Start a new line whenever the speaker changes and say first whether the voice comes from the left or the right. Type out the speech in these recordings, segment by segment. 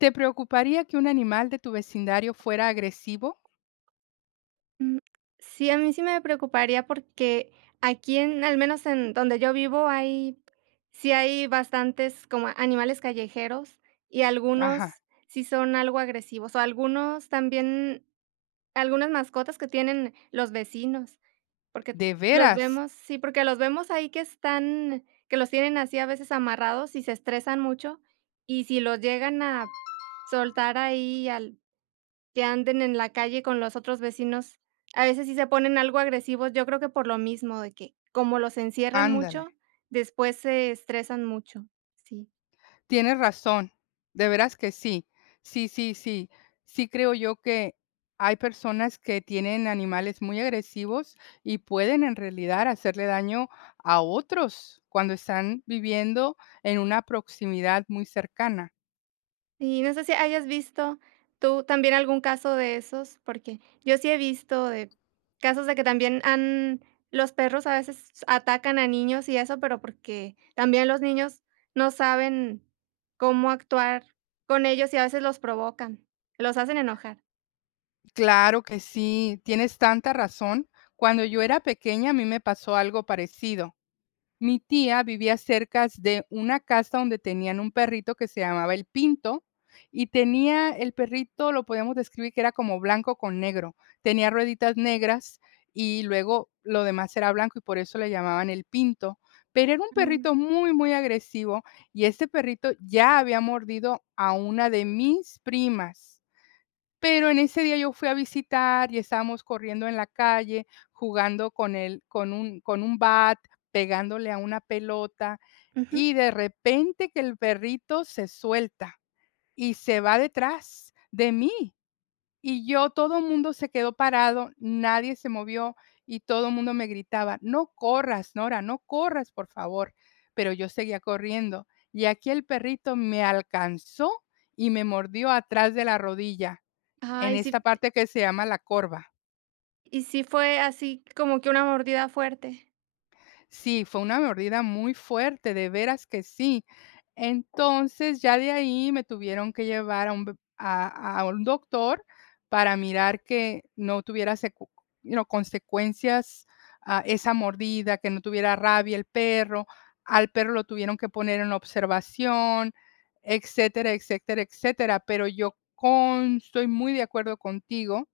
left: ¿Te preocuparía que un animal de tu vecindario fuera agresivo?
right: Mm, sí, a mí sí me preocuparía porque aquí en al menos en donde yo vivo hay bastantes como animales callejeros, y
left: Ajá,
right: algunos sí son algo agresivos, o algunos también algunas mascotas que tienen los vecinos, porque
left: ¿de
right: los
left: veras?
right: vemos sí, porque los vemos ahí, que los tienen así a veces amarrados y se estresan mucho, y si los llegan a soltar ahí al que anden en la calle con los otros vecinos. A veces sí se ponen algo agresivos. Yo creo que por lo mismo, de que como los encierran
left: Ándale,
right: mucho, después se estresan mucho, sí.
left: tienes razón, de veras que sí. Sí, sí, sí. Sí creo yo que hay personas que tienen animales muy agresivos y pueden en realidad hacerle daño a otros cuando están viviendo en una proximidad muy cercana.
right: Y no sé si hayas visto tú también algún caso de esos, porque yo sí he visto de casos de que también han los perros a veces atacan a niños y eso, pero porque también los niños no saben cómo actuar con ellos, y a veces los provocan, los hacen enojar.
left: Claro que sí, tienes tanta razón. Cuando yo era pequeña a mí me pasó algo parecido. Mi tía vivía cerca de una casa donde tenían un perrito que se llamaba el Pinto, y tenía el perrito, lo podemos describir, que era como blanco con negro, tenía rueditas negras y luego lo demás era blanco, y por eso le llamaban el Pinto, pero era un
right: Mm.
left: perrito muy, muy agresivo, y este perrito ya había mordido a una de mis primas. Pero en ese día yo fui a visitar y estábamos corriendo en la calle, jugando con él, con un bat, pegándole a una pelota,
right: Ujú.
left: y de repente que el perrito se suelta y se va detrás de mí, y yo todo el mundo se quedó parado, nadie se movió, y todo el mundo me gritaba: "No corras, Nora, no corras, por favor". Pero yo seguía corriendo, y aquí el perrito me alcanzó y me mordió atrás de la rodilla. En
right: Ay, sí.
left: esta parte que se llama la corva.
right: ¿Y sí fue así como que una mordida fuerte?
left: Sí, fue una mordida muy fuerte, de veras que sí. Entonces, ya de ahí me tuvieron que llevar a un ve a un doctor para mirar que no tuviera consecuencias, ah, esa mordida, que no tuviera rabia el perro. Al perro lo tuvieron que poner en observación, etcétera, etcétera, etcétera. Pero yo con estoy muy de acuerdo contigo,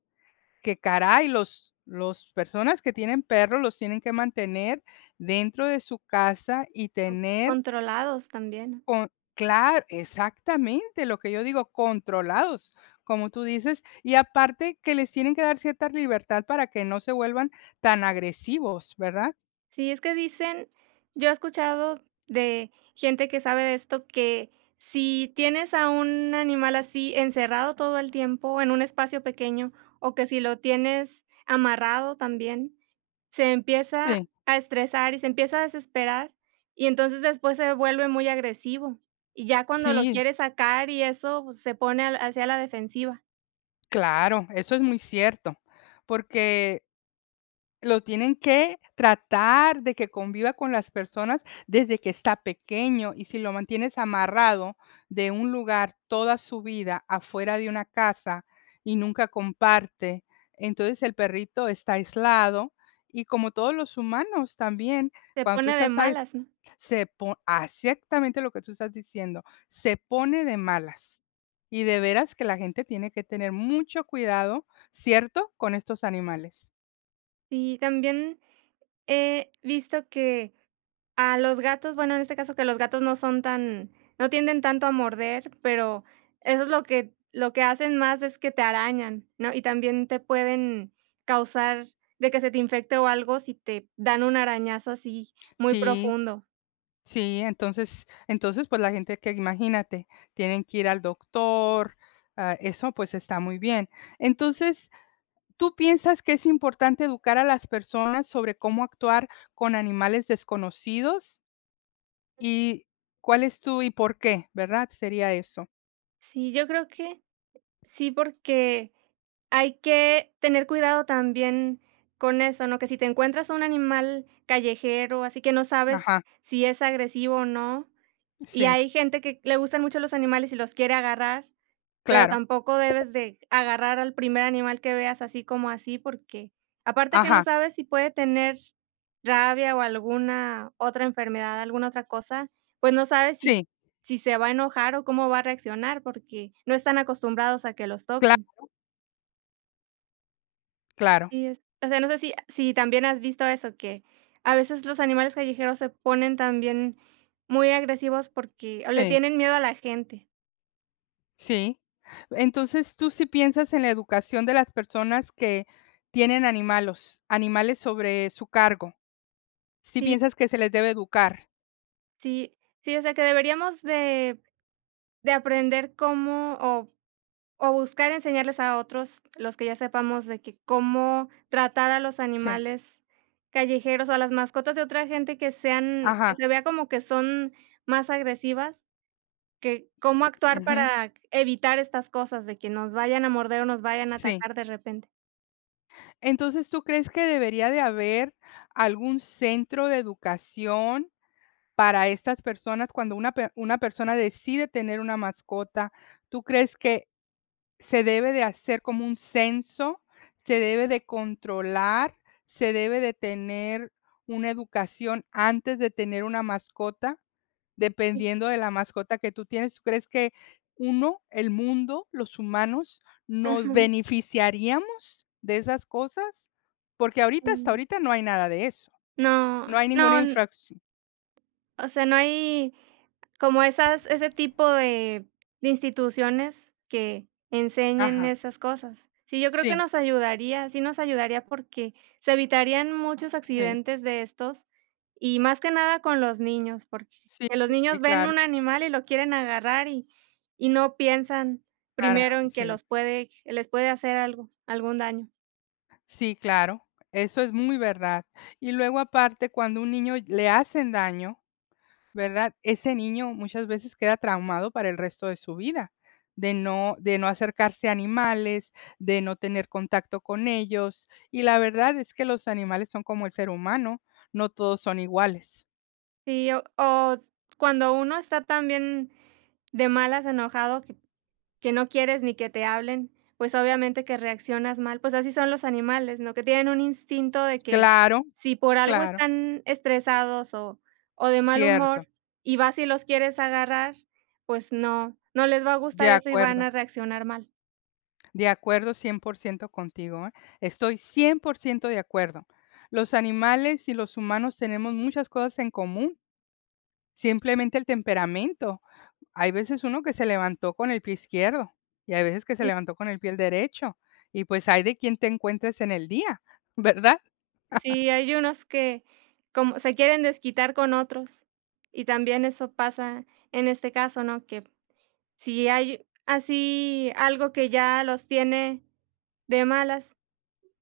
left: que caray, los personas que tienen perros los tienen que mantener dentro de su casa y
right: O
left: tener
right: controlados también.
left: con claro, exactamente, lo que yo digo, controlados, como tú dices, y aparte que les tienen que dar cierta libertad para que no se vuelvan tan agresivos, ¿verdad?
right: Sí, es que dicen, yo he escuchado de gente que sabe de esto, que si tienes a un animal así encerrado todo el tiempo en un espacio pequeño, o que si lo tienes amarrado también, se empieza
left: Sí,
right: a estresar y se empieza a desesperar, y entonces después se vuelve muy agresivo. Y ya cuando lo
left: sí,
right: quiere sacar y eso, pues, se pone al hacia la defensiva,
left: claro, eso es muy cierto, porque lo tienen que tratar de que conviva con las personas desde que está pequeño, y si lo mantienes amarrado de un lugar toda su vida, afuera de una casa, y nunca comparte, entonces el perrito está aislado, y como todos los humanos también,
right: se
left: cuando tú
right: pone de
left: estás ahí,
right: malas, ¿no?
left: exactamente lo que tú estás diciendo, se pone de malas. Y de veras que la gente tiene que tener mucho cuidado, ¿cierto?, con estos animales.
right: Sí, también he visto que a los gatos, bueno, en este caso, que los gatos no tienden tanto a morder, pero eso es lo que hacen más, es que te arañan, ¿no? Y también te pueden causar de que se te infecte o algo si te dan un arañazo así muy
left: Sí.
right: profundo.
left: Sí, entonces, pues, la gente que imagínate, tienen que ir al doctor, ah, eso, pues, está muy bien. Entonces, ¿tú piensas que es importante educar a las personas sobre cómo actuar con animales desconocidos? ¿Y cuál es tu y por qué, verdad? Sería eso.
right: Sí, yo creo que sí, porque hay que tener cuidado también con eso, ¿no? Que si te encuentras un animal callejero, así que no sabes
left: Ajá,
right: si es agresivo o no. Y
left: sí,
right: hay gente que le gustan mucho los animales y los quiere agarrar, pero
left: claro.
right: tampoco debes de agarrar al primer animal que veas así como así, porque aparte que no
left: Ajá,
right: sabes si puede tener rabia o alguna otra enfermedad, alguna otra cosa, pues no sabes si
left: sí,
right: si se va a enojar o cómo va a reaccionar, porque no están acostumbrados a que los toquen.
left: claro, claro,
right: Sí, es o sea, no sé si también has visto eso, que a veces los animales callejeros se ponen también muy agresivos, porque o le
left: sí.
right: tienen miedo a la gente.
left: Sí. Entonces, ¿tú sí piensas en la educación de las personas que tienen animales, sobre su cargo? ¿Sí
right: Sí.
left: piensas que se les debe educar?
right: Sí, sí, o sea, que deberíamos de aprender cómo o buscar enseñarles a otros, los que ya sepamos, de que cómo tratar a los
left: Sí.
right: animales callejeros o a las mascotas de otra gente que
left: Ajá.
right: se vea como que son más agresivas, que cómo actuar
left: Ujú.
right: para evitar estas cosas de que nos vayan a morder o nos vayan a
left: Sí.
right: atacar de repente.
left: Entonces, ¿tú crees que debería de haber algún centro de educación para estas personas cuando una persona decide tener una mascota? ¿Tú crees que se debe de hacer como un censo, se debe de controlar, se debe de tener una educación antes de tener una mascota,
right: Sí,
left: dependiendo de la mascota que tú tienes? ¿Tú crees que uno, el mundo, los humanos, nos
right: ajá,
left: beneficiaríamos de esas cosas? Porque hasta
right: sí.
left: ahorita no hay nada de eso.
right: No,
left: No hay ninguna
right: no.
left: infracción.
right: O sea, no hay como esas ese tipo de instituciones que enseñen
left: Ajá.
right: esas cosas. Sí, yo creo que
left: Sí,
right: nos ayudaría, sí nos ayudaría, porque se evitarían muchos
left: sí,
right: accidentes de estos, y más que nada con los niños, porque
left: sí,
right: que los
left: sí,
right: niños ven
left: claro,
right: un animal y lo quieren agarrar, y no piensan
left: para
right: primero en que
left: sí.
right: los puede les puede hacer algo, algún daño.
left: Sí, claro, eso es muy verdad. Y luego aparte, cuando un niño le hacen daño, ¿verdad? Ese niño muchas veces queda traumado para el resto de su vida, de no acercarse a animales, de no tener contacto con ellos. Y la verdad es que los animales son como el ser humano, no todos son iguales.
right: Sí, o cuando uno está también de malas, enojado, que no quieres ni que te hablen, pues, obviamente que reaccionas mal, pues, así son los animales, ¿no? Que tienen un instinto de que
left: Claro,
right: si por algo
left: claro,
right: están estresados o de mal
left: cierto,
right: humor y vas y los quieres agarrar, pues no, no les va a
left: de
right: gustar eso y van
left: acuerdo.
right: a reaccionar mal.
left: De acuerdo 100% contigo, ¿eh? Estoy 100% de acuerdo. Los animales y los humanos tenemos muchas cosas en común, simplemente el temperamento. Hay veces uno que se levantó con el pie izquierdo y hay veces que se
right: Y
left: levantó con el pie derecho, y pues hay de quien te encuentres en el día, ¿verdad?
right: sí, hay unos que como se quieren desquitar con otros, y también eso pasa en este caso, ¿no? Que si hay así algo que ya los tiene de malas,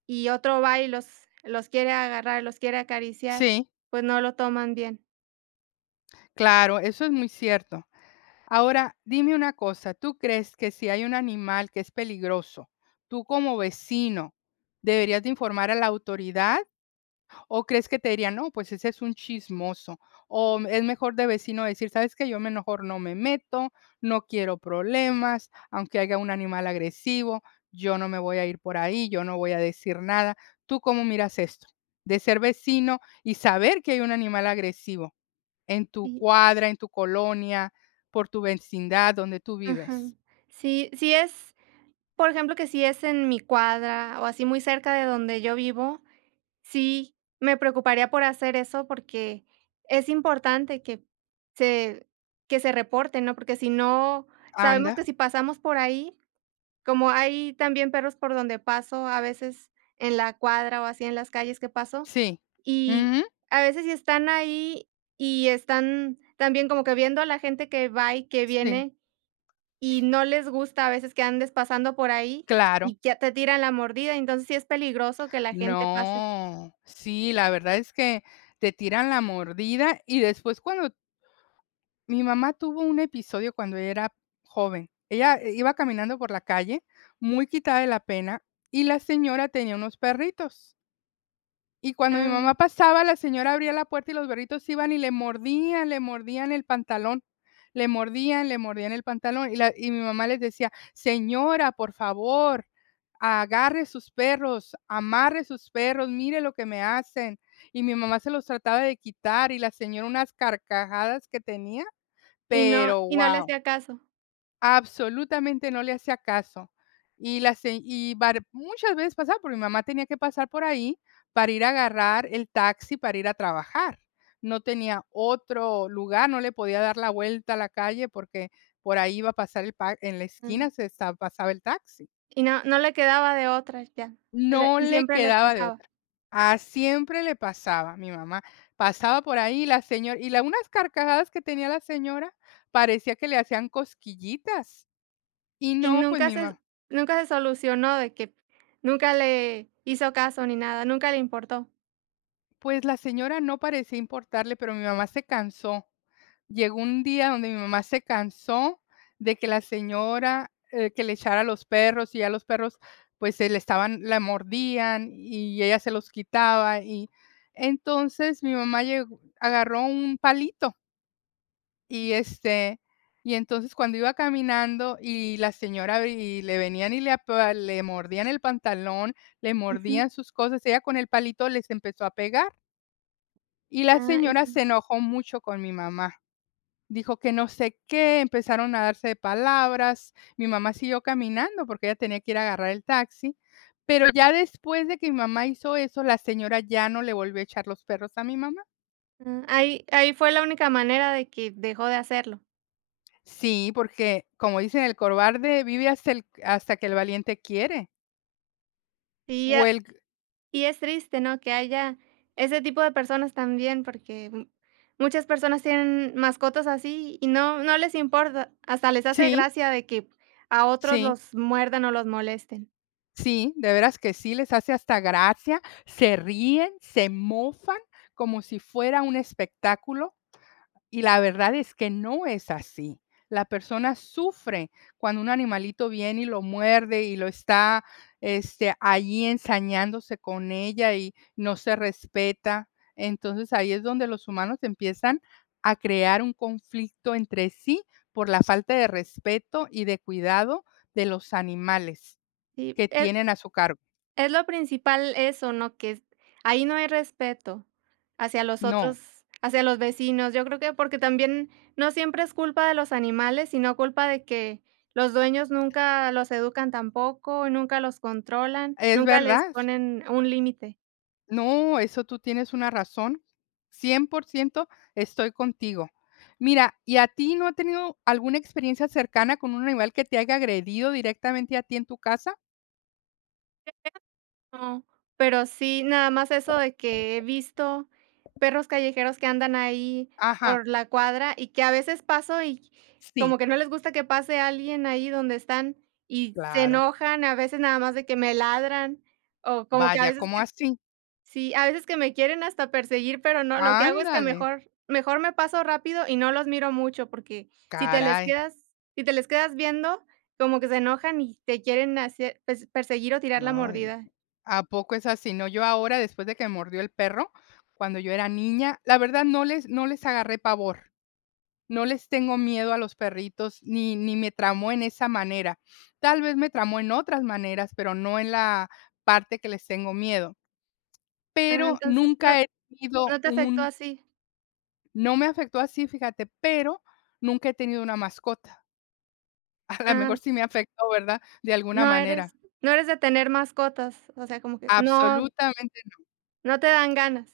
right: y otro va y los quiere agarrar, los quiere acariciar,
left: Sí,
right: pues no lo toman bien.
left: claro, eso es muy cierto. Ahora, dime una cosa, ¿tú crees que si hay un animal que es peligroso, tú como vecino deberías de informar a la autoridad? ¿O crees que te dirían: "No, pues ese es un chismoso"? O es mejor, de vecino, decir: "¿Sabes que Yo me mejor no me meto, no quiero problemas, aunque haya un animal agresivo, yo no me voy a ir por ahí, yo no voy a decir nada". ¿Tú cómo miras esto? De ser vecino y saber que hay un animal agresivo en tu
right: Y
left: cuadra, en tu colonia, por tu vecindad donde tú
right: Ajá.
left: vives.
right: Sí, sí es, por ejemplo, que si es en mi cuadra o así muy cerca de donde yo vivo, sí me preocuparía por hacer eso, porque es importante se que se reporten, ¿no? Porque si no, sabemos que
left: Anda.
right: si pasamos por ahí, como hay también perros por donde paso, a veces en la cuadra o así en las calles que paso.
left: Sí.
right: Y
left: Ujú.
right: a veces, si están ahí y están también como que viendo a la gente que va y que
left: Sí,
right: viene, y no les gusta a veces que andes pasando por ahí,
left: claro.
right: y ya te tiran la mordida, entonces sí es peligroso que la gente pase.
left: No, sí, la verdad es que te tiran la mordida, y después cuando mi mamá tuvo un episodio, cuando ella era joven, ella iba caminando por la calle muy quitada de la pena, y la señora tenía unos perritos. Y cuando mi
right: Ah,
left: mamá pasaba, la señora abría la puerta y los perritos iban y le mordían el pantalón. Le mordían el pantalón. Y la y mi mamá les decía: "Señora, por favor, agarre sus perros, amarre sus perros, mire lo que me hacen". Y mi mamá se los trataba de quitar, y la señora unas carcajadas que tenía,
right: y no
left: pero
right: y no le
left: wow.
right: hacía caso.
left: Absolutamente no le hacía caso. Y la se y var muchas veces pasaba, porque mi mamá tenía que pasar por ahí para ir a agarrar el taxi para ir a trabajar. No tenía otro lugar, no le podía dar la vuelta a la calle porque por ahí iba a pasar el pa en la
right: Mm,
left: esquina se esta pasaba el taxi.
right: y no le quedaba de otra ya, le
left: No
right: y
left: le
right: siempre le
left: quedaba de
right: pasaba.
left: otra. A Siempre le pasaba mi mamá. Pasaba por ahí la señora, y la unas carcajadas que tenía la señora, parecía que le hacían cosquillitas. Y
right: Y
left: no, pues
right: nunca
left: mi
right: se
left: mamá.
right: nunca se solucionó, de que nunca le hizo caso ni nada, nunca le importó.
left: Pues la señora no parecía importarle, pero mi mamá se cansó. Llegó un día donde mi mamá se cansó de que la señora, que le echara a los perros, y ya los perros, pues, se le estaban la mordían, y ella se los quitaba, y entonces mi mamá llegó, agarró un palito, y, este, y entonces cuando iba caminando y la señora, y le venían y le mordían el pantalón, le
right: Ujú.
left: mordían sus cosas, ella con el palito les empezó a pegar. Y la
right: Ah, y
left: señora
right: sí.
left: se enojó mucho con mi mamá. Dijo que no sé qué, empezaron a darse de palabras. Mi mamá siguió caminando porque ella tenía que ir a agarrar el taxi, pero ya después de que mi mamá hizo eso, la señora ya no le volvió a echar los perros a mi mamá.
right: Ah, ahí fue la única manera de que dejó de hacerlo.
left: Sí, porque como dicen: "El cobarde vive hasta el hasta que el valiente quiere".
right: Y
left: O
right: ya
left: el
right: y es triste, ¿no?, que haya ese tipo de personas también, porque m muchas personas tienen mascotas así y no les importa, hasta les hace
left: Sí,
right: gracia de que a otros
left: sí,
right: los muerdan o los molesten.
left: sí, de veras que sí, les hace hasta gracia, se ríen, se mofan, como si fuera un espectáculo. Y la verdad es que no es así. La persona sufre cuando un animalito viene y lo muerde, y lo está, allí ensañándose con ella, y no se respeta. Entonces, ahí es donde los humanos empiezan a crear un conflicto entre sí por la falta de respeto y de cuidado de los animales
right: Y,
left: que
right: eh
left: tienen a su cargo.
right: Es lo principal eso, ¿no? Que es ahí no hay respeto hacia los
left: No,
right: otros, hacia los vecinos. Yo creo que porque también no siempre es culpa de los animales, sino culpa de que los dueños nunca los educan tampoco, nunca los controlan,
left: es
right: nunca les
left: verdad.
right: ponen un límite.
left: No, eso tú tienes una razón, 100% estoy contigo. Mira, ¿y a ti no ha tenido alguna experiencia cercana con un animal que te haya agredido directamente a ti en tu casa?
right: No, pero sí, nada más eso, de que he visto perros callejeros que andan ahí
left: Ajá,
right: por la cuadra y que a veces paso, y como
left: sí,
right: que no les gusta que pase alguien ahí donde están y se
left: claro.
right: enojan, a veces nada más de que me ladran, o como que a
left: Vaya,
right: veces
left: ¿cómo
right: que
left: así?
right: sí, a veces que me quieren hasta perseguir. Pero no, lo que hago es que
left: Ándale,
right: mejor me paso rápido y no los miro mucho, porque si te les
left: caray.
right: quedas si te les quedas viendo, como que se enojan y te quieren hacer, pues, perseguir o tirar la
left: Ay,
right: mordida.
left: ¿a poco es así? No, yo ahora, después de que me mordió el perro, cuando yo era niña, la verdad no les agarré pavor. No les tengo miedo a los perritos, ni me tramó en esa manera. Tal vez me tramó en otras maneras, pero no en la parte que les tengo miedo.
right: Ah,
left: Pero
right: entonces, ¿no
left: nunca he
right: no
left: tenido
right: te afectó
left: un
right: así?
left: no me afectó así, fíjate, pero nunca he tenido una mascota. A lo
right: Ah,
left: mejor sí me afectó, ¿verdad? De alguna
right: no
left: manera.
right: eres no eres de tener mascotas, o sea, como que no
left: Absolutamente.
right: no te dan ganas.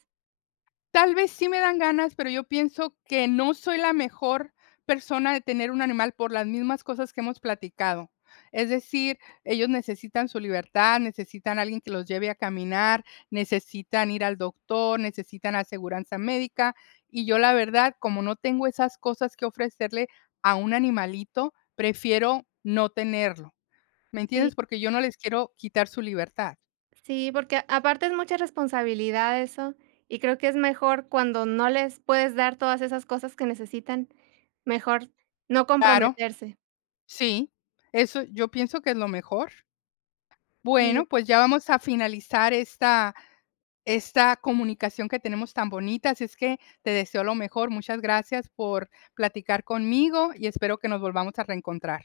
left: Tal vez sí me dan ganas, pero yo pienso que no soy la mejor persona de tener un animal por las mismas cosas que hemos platicado. Es decir, ellos necesitan su libertad, necesitan alguien que los lleve a caminar, necesitan ir al doctor, necesitan aseguranza médica, y yo la verdad, como no tengo esas cosas que ofrecerle a un animalito, prefiero no tenerlo, ¿me
right: Sí,
left: entiendes? Porque yo no les quiero quitar su libertad.
right: sí, porque aparte es mucha responsabilidad eso, y creo que es mejor cuando no les puedes dar todas esas cosas que necesitan, mejor no
left: Claro,
right: comprometerse.
left: sí, eso yo pienso que es lo mejor.
right: Sí.
left: Bueno, pues ya vamos a finalizar esta comunicación que tenemos tan bonita, así es que te deseo lo mejor. Muchas gracias por platicar conmigo y espero que nos volvamos a reencontrar.